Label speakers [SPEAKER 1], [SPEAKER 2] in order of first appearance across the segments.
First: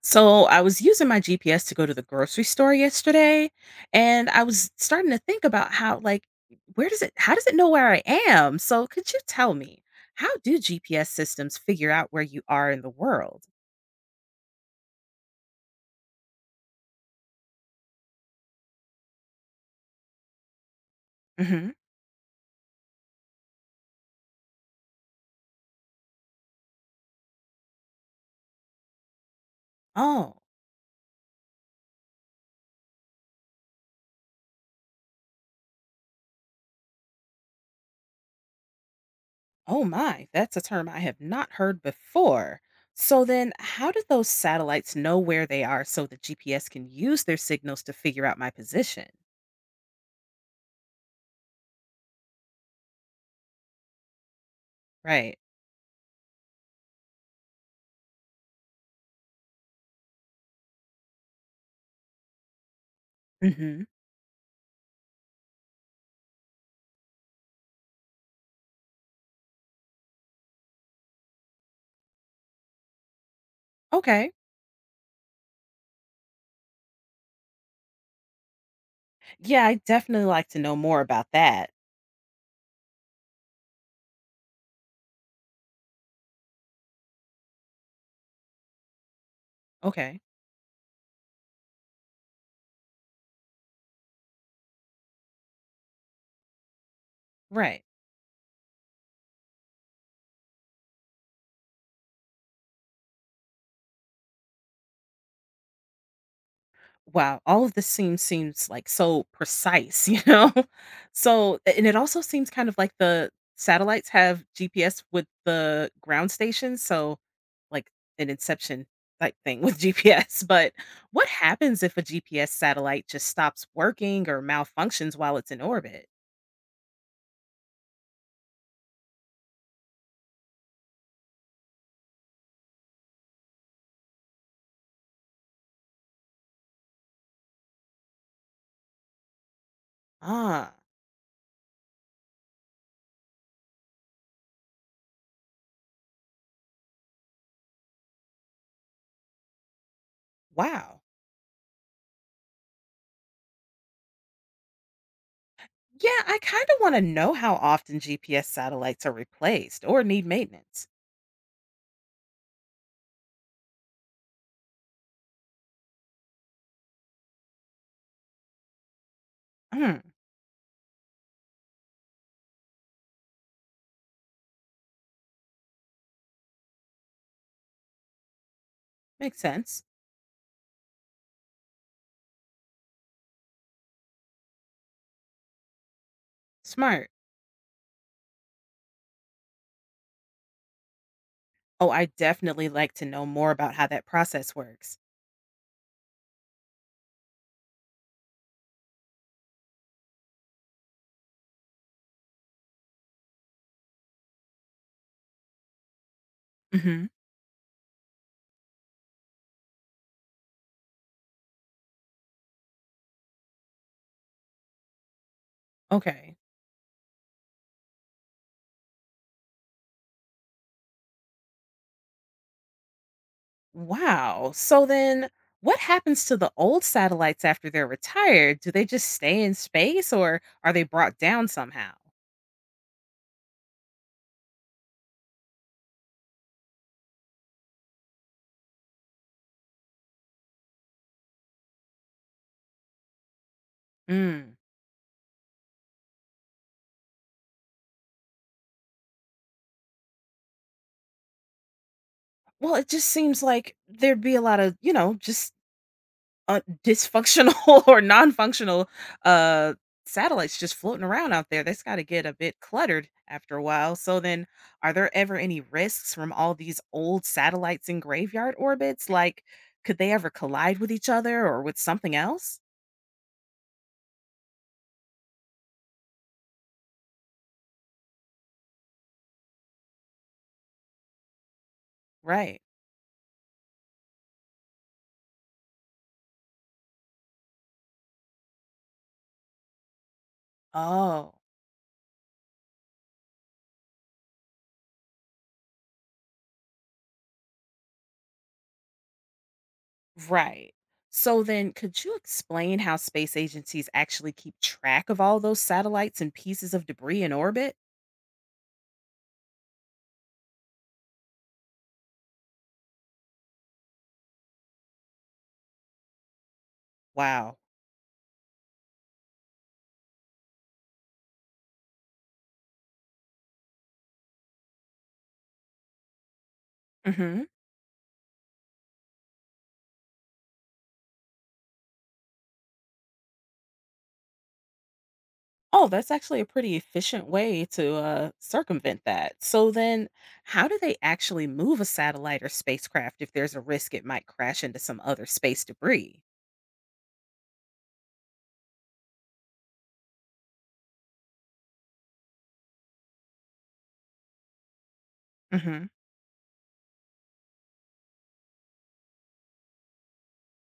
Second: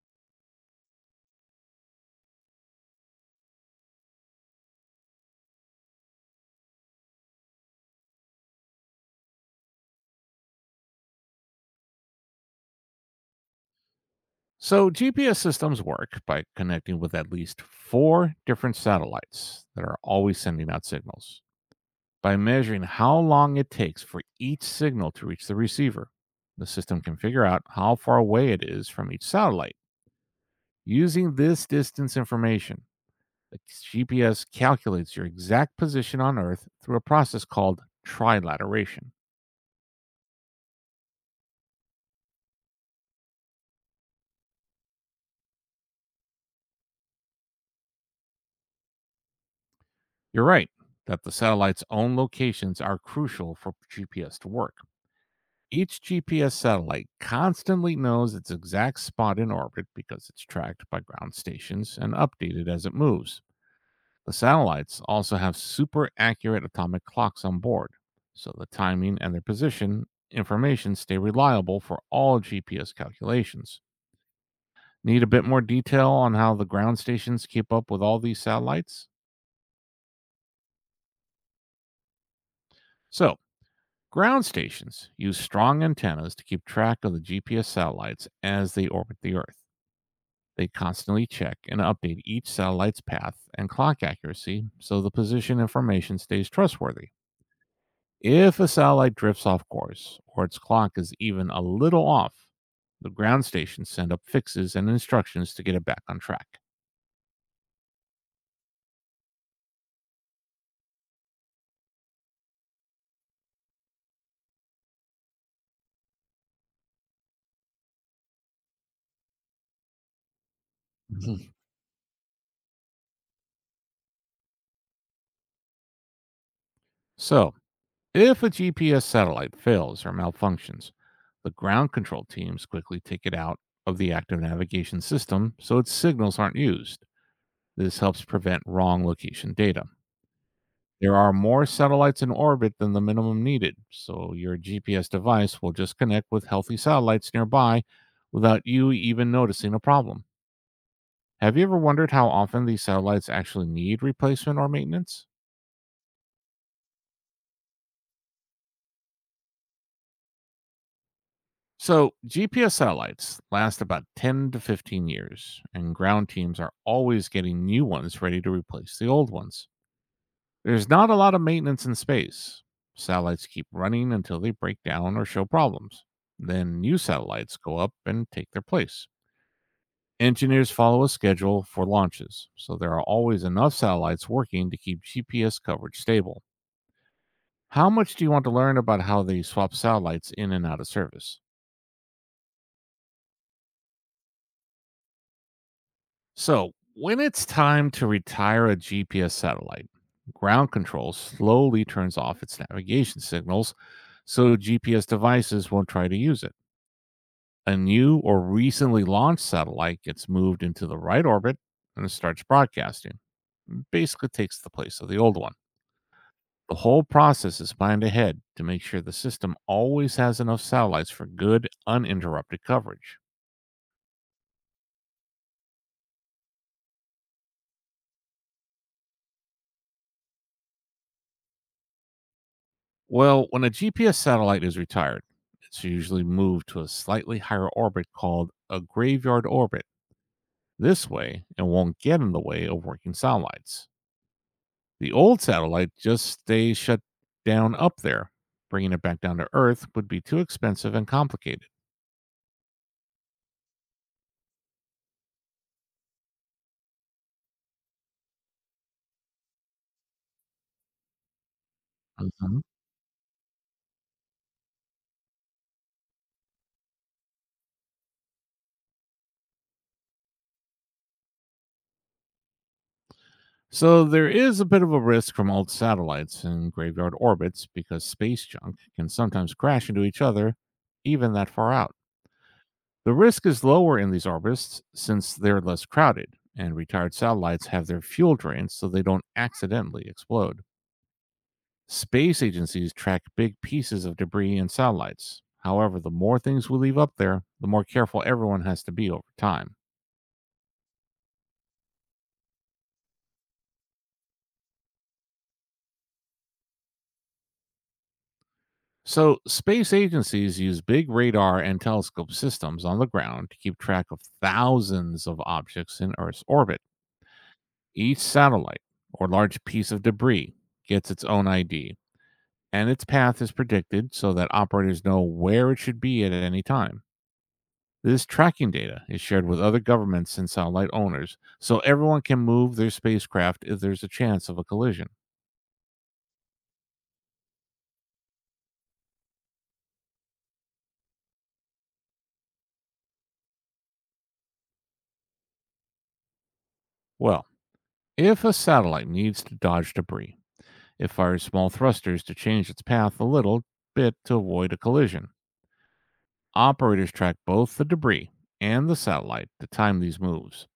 [SPEAKER 1] So I was using my GPS to go to the grocery store yesterday, and I was starting to think about how, where does how does it know where I am? So could you tell me, how do GPS systems figure out where you are in the world?
[SPEAKER 2] So, GPS systems work by connecting with at least four different satellites that are always sending out signals.
[SPEAKER 1] Hmm.
[SPEAKER 2] By measuring how long it takes for each signal to reach the receiver, the system can figure out how far away it is from each satellite.
[SPEAKER 1] Oh,
[SPEAKER 2] Using this distance information, the GPS calculates your exact position on Earth through a process called trilateration.
[SPEAKER 1] oh my, that's a term I have not heard before. So then, how do those satellites know where they are so the GPS can use their signals to figure out my position?
[SPEAKER 2] You're right that the satellite's own locations are crucial for GPS to work.
[SPEAKER 1] Right.
[SPEAKER 2] Each GPS satellite constantly knows its exact spot in orbit because it's tracked by ground stations and updated as it moves.
[SPEAKER 1] Hmm.
[SPEAKER 2] The satellites also have super accurate atomic clocks on board, so the timing and their position information stay reliable for all GPS calculations.
[SPEAKER 1] Okay.
[SPEAKER 2] Need a bit more detail on how the ground stations keep up with all these satellites?
[SPEAKER 1] Yeah, I definitely like to know more about that.
[SPEAKER 2] So, ground stations use strong antennas to keep track of the GPS satellites as they orbit the Earth.
[SPEAKER 1] Okay.
[SPEAKER 2] They constantly check and update each satellite's path and clock accuracy so the position information stays trustworthy.
[SPEAKER 1] Right.
[SPEAKER 2] If a satellite drifts off course or its clock is even a little off, the ground stations send up fixes and instructions to get it back on track.
[SPEAKER 1] Wow. All of this seems like so precise, So and it also seems kind of like the satellites have GPS with the ground stations, so like an inception type thing with GPS. But what
[SPEAKER 2] Mhm.
[SPEAKER 1] happens if a GPS satellite just stops working or malfunctions while it's in orbit?
[SPEAKER 2] So, if a GPS satellite fails or malfunctions, the ground control teams quickly take it out of the active navigation system so its signals aren't used. This helps prevent wrong location data.
[SPEAKER 1] Ah,
[SPEAKER 2] There are more satellites in orbit than the minimum needed, so your GPS device will just connect with healthy satellites nearby without you even noticing a problem.
[SPEAKER 1] wow.
[SPEAKER 2] Have you ever wondered how often these satellites actually need replacement or maintenance?
[SPEAKER 1] Yeah, I kind of want to know how often GPS satellites are replaced or need maintenance.
[SPEAKER 2] So, GPS satellites last about 10 to 15 years, and ground teams are always getting new ones ready to replace the old ones.
[SPEAKER 1] Hmm,
[SPEAKER 2] There's not a lot of maintenance in space. Satellites keep running until they break down or show problems. Then new satellites go up and take their place.
[SPEAKER 1] makes sense.
[SPEAKER 2] Engineers follow a schedule for launches, so there are always enough satellites working to keep GPS coverage stable.
[SPEAKER 1] Smart.
[SPEAKER 2] How much do you want to learn about how they swap satellites in and out of service?
[SPEAKER 1] Oh, I definitely like to know more about how that process works.
[SPEAKER 2] So, when it's time to retire a GPS satellite, ground control slowly turns off its navigation signals so GPS devices won't try to use it.
[SPEAKER 1] Hmm.
[SPEAKER 2] A new or recently launched satellite gets moved into the right orbit and it starts broadcasting. It basically takes the place of the old one.
[SPEAKER 1] Okay.
[SPEAKER 2] The whole process is planned ahead to make sure the system always has enough satellites for good, uninterrupted coverage.
[SPEAKER 1] Wow. So then what happens to the old satellites after they're retired? Do they just stay in space or are they brought down somehow?
[SPEAKER 2] Well, when a GPS satellite is retired, it's usually moved to a slightly higher orbit called a graveyard orbit. This way, it won't get in the way of working satellites.
[SPEAKER 1] Mm.
[SPEAKER 2] The old satellite just stays shut down up there. Bringing it back down to Earth would be too expensive and complicated.
[SPEAKER 1] Well, it just seems like there'd be a lot of, just dysfunctional or non-functional uh satellites just floating around out there that's got to get a bit
[SPEAKER 2] Mhm.
[SPEAKER 1] cluttered after a while. So then are there ever any risks from all these old satellites in graveyard orbits, like could they ever collide with each other or with something else?
[SPEAKER 2] So there is a bit of a risk from old satellites in graveyard orbits because space junk can sometimes crash into each other, even that far out.
[SPEAKER 1] Right.
[SPEAKER 2] The risk is lower in these orbits since they're less crowded, and retired satellites have their fuel drains so they don't accidentally explode.
[SPEAKER 1] Oh.
[SPEAKER 2] Space agencies track big pieces of debris and satellites. However, the more things we leave up there, the more careful everyone has to be over time.
[SPEAKER 1] Right. So then could you explain how space agencies actually keep track of all those satellites and pieces of debris in orbit?
[SPEAKER 2] So, space agencies use big radar and telescope systems on the ground to keep track of thousands of objects in Earth's orbit.
[SPEAKER 1] Wow.
[SPEAKER 2] Each satellite or large piece of debris gets its own ID, and its path is predicted so that operators know where it should be at any time.
[SPEAKER 1] Hmm.
[SPEAKER 2] This tracking data is shared with other governments and satellite owners, so everyone can move their spacecraft if there's a chance of a collision.
[SPEAKER 1] Oh, that's actually a pretty efficient way to circumvent that. So then, how do they actually move a satellite or spacecraft if there's a risk it might crash into some other space debris?
[SPEAKER 2] Well, if a satellite needs to dodge debris, it fires small thrusters to change its path a little bit to avoid a collision.
[SPEAKER 1] Hmm.
[SPEAKER 2] Operators track both the debris and the satellite to time these moves.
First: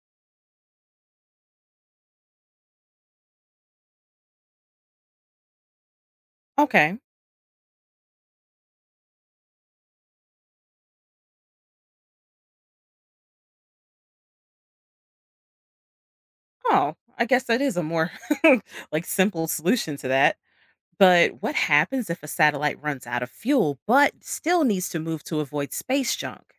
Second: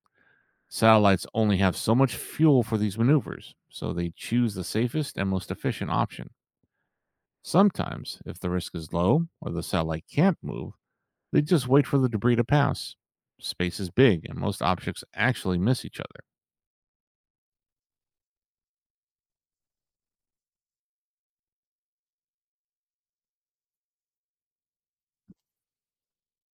[SPEAKER 2] Satellites only have so much fuel for these maneuvers, so they choose the safest and most efficient option.
[SPEAKER 1] Okay.
[SPEAKER 2] Sometimes, if the risk is low or the satellite can't move, they just wait for the debris to pass. Space is big, and most objects actually miss each other.
[SPEAKER 1] Oh, I guess that is a more like simple solution to that. But what happens if a satellite runs out of fuel but still needs to move to avoid space junk?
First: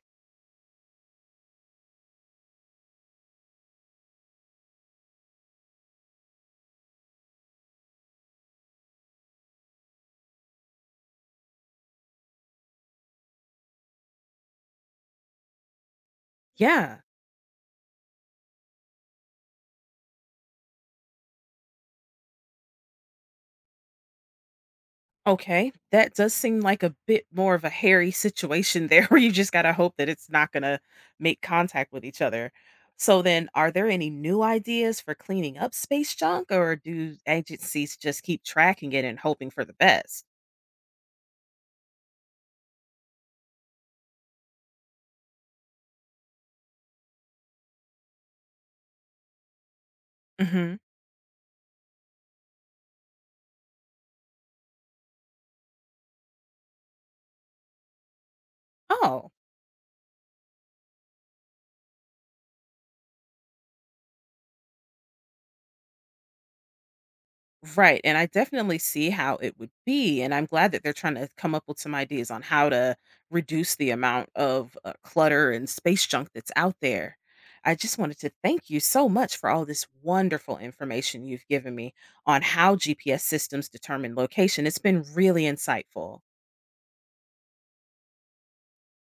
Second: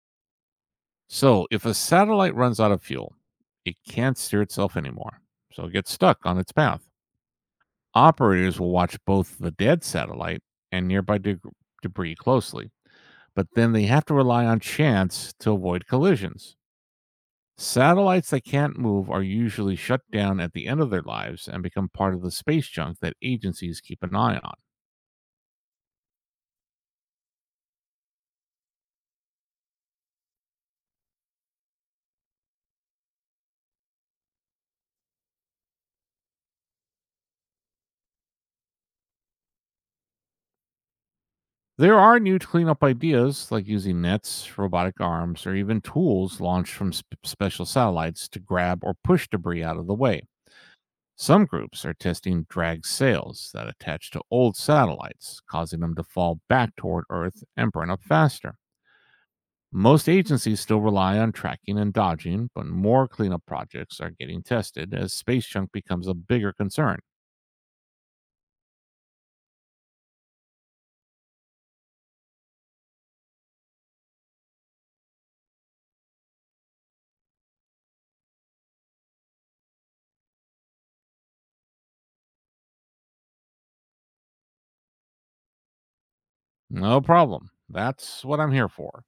[SPEAKER 2] So, if a satellite runs out of fuel, it can't steer itself anymore, so it gets stuck on its path. Operators will watch both the dead satellite and nearby debris closely, but then they have to rely on chance to avoid collisions.
[SPEAKER 1] Yeah.
[SPEAKER 2] Satellites that can't move are usually shut down at the end of their lives and become part of the space junk that agencies keep an eye on.
[SPEAKER 1] Okay, that does seem like a bit more of a hairy situation there where you just got to hope that it's not going to make contact with each other. So, then are there any new ideas for cleaning up space junk or do agencies just keep tracking it and hoping for the best?
[SPEAKER 2] There are new cleanup ideas like using nets, robotic arms, or even tools launched from special satellites to grab or push debris out of the way.
[SPEAKER 1] Hmm.
[SPEAKER 2] Some groups are testing drag sails that attach to old satellites, causing them to fall back toward Earth and burn up faster.
[SPEAKER 1] Oh.
[SPEAKER 2] Most agencies still rely on tracking and dodging, but more cleanup projects are getting tested as space junk becomes a bigger concern.
[SPEAKER 1] Right, and I definitely see how it would be, and I'm glad that they're trying to come up with some ideas on how to reduce the amount of, clutter and space junk that's out there. I just wanted to thank you so much for all this wonderful information you've given me on how GPS systems determine location. It's been really insightful.
[SPEAKER 2] No problem. That's what I'm here for.